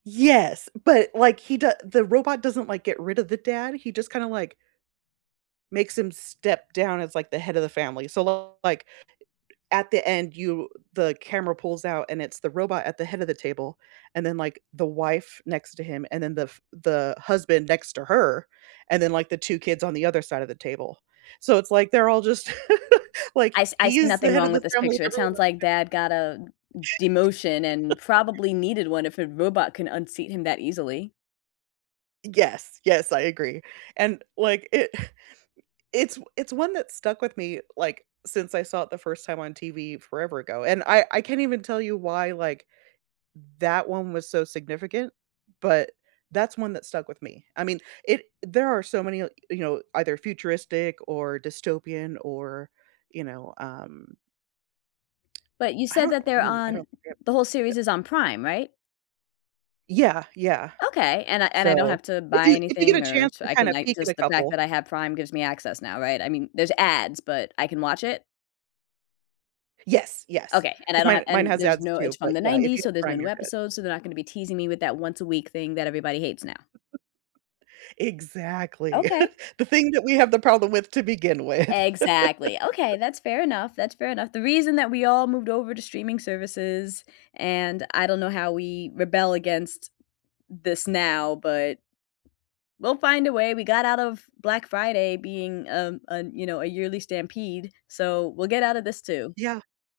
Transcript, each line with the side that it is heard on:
right: Yes, but like he doe the robot doesn't like get rid of the dad, he just kind of like makes him step down as like the head of the family, so, like, at the end you the camera pulls out and it's the robot at the head of the table, and then like the wife next to him, and then the f the husband next to her, and then, like, the 2 kids on the other side of the table. So it's like they're all just like,
left: I s I
right: he
left: see
right: is the
left: nothing
right: head
left: wrong
right: of
left: with
right: the
left: this
right: family
left: picture.
right: and
left: It
right: everyone
left: sounds
right: else
left: like dad got a demotion and
right: [unintelligible]
left: probably needed one if a robot can unseat him that easily.
right: Yes, yes, I agree, and like it it's, it's one that stuck with me, like, since I saw it the first time on TV forever ago, and I I can't even tell you why, like that one was so significant, but that's one that stuck with me. I mean, i there are so many, you know, either futuristic or dystopian or, you know, um
left: But you
right: I
left: said
right: don't,
left: that they're
right: oh, I
left: on
right: don't
left: the whole
right: [unintelligible]
left: series is on Prime, right?
right: Yeah, yeah.
left: Okay, and I and I don't
right: So,
left: have to
right: if
left: buy
right: you, if you get a
left: anything or
right: chance
left: sh
right: to
left: I
right: kind
left: can
right: of
left: like,
right: peek at a
left: just the fact
right: couple.
left: that I have Prime gives me access now, right? I mean, there's ads, but I can watch it?
right: Yes, yes,
left: Okay, and I
right: 'cause
left: don't have
right: mine mine
left: and
right: has
left: there's
right: ads
left: no it's
right: too, but
left: from the
right: yeah, if
left: '90s,
right: you
left: so
right: have
left: there's no
right: Prime,
left: new
right: you're good.
left: episodes, so they're not gonna be teasing me with that once a week thing that everybody hates now.
right: Exactly,
left: Okay.
right: the thing that we have the problem with to begin with.
left: Exactly. Okay, that's fair enough, that's fair enough. The reason that we all moved over to streaming services, and I don't know how we rebel against this now, but we'll find a way, we got out of Black Friday being un a, you know, a yearly stampede, so we'll get out of this too.
right: Yeah.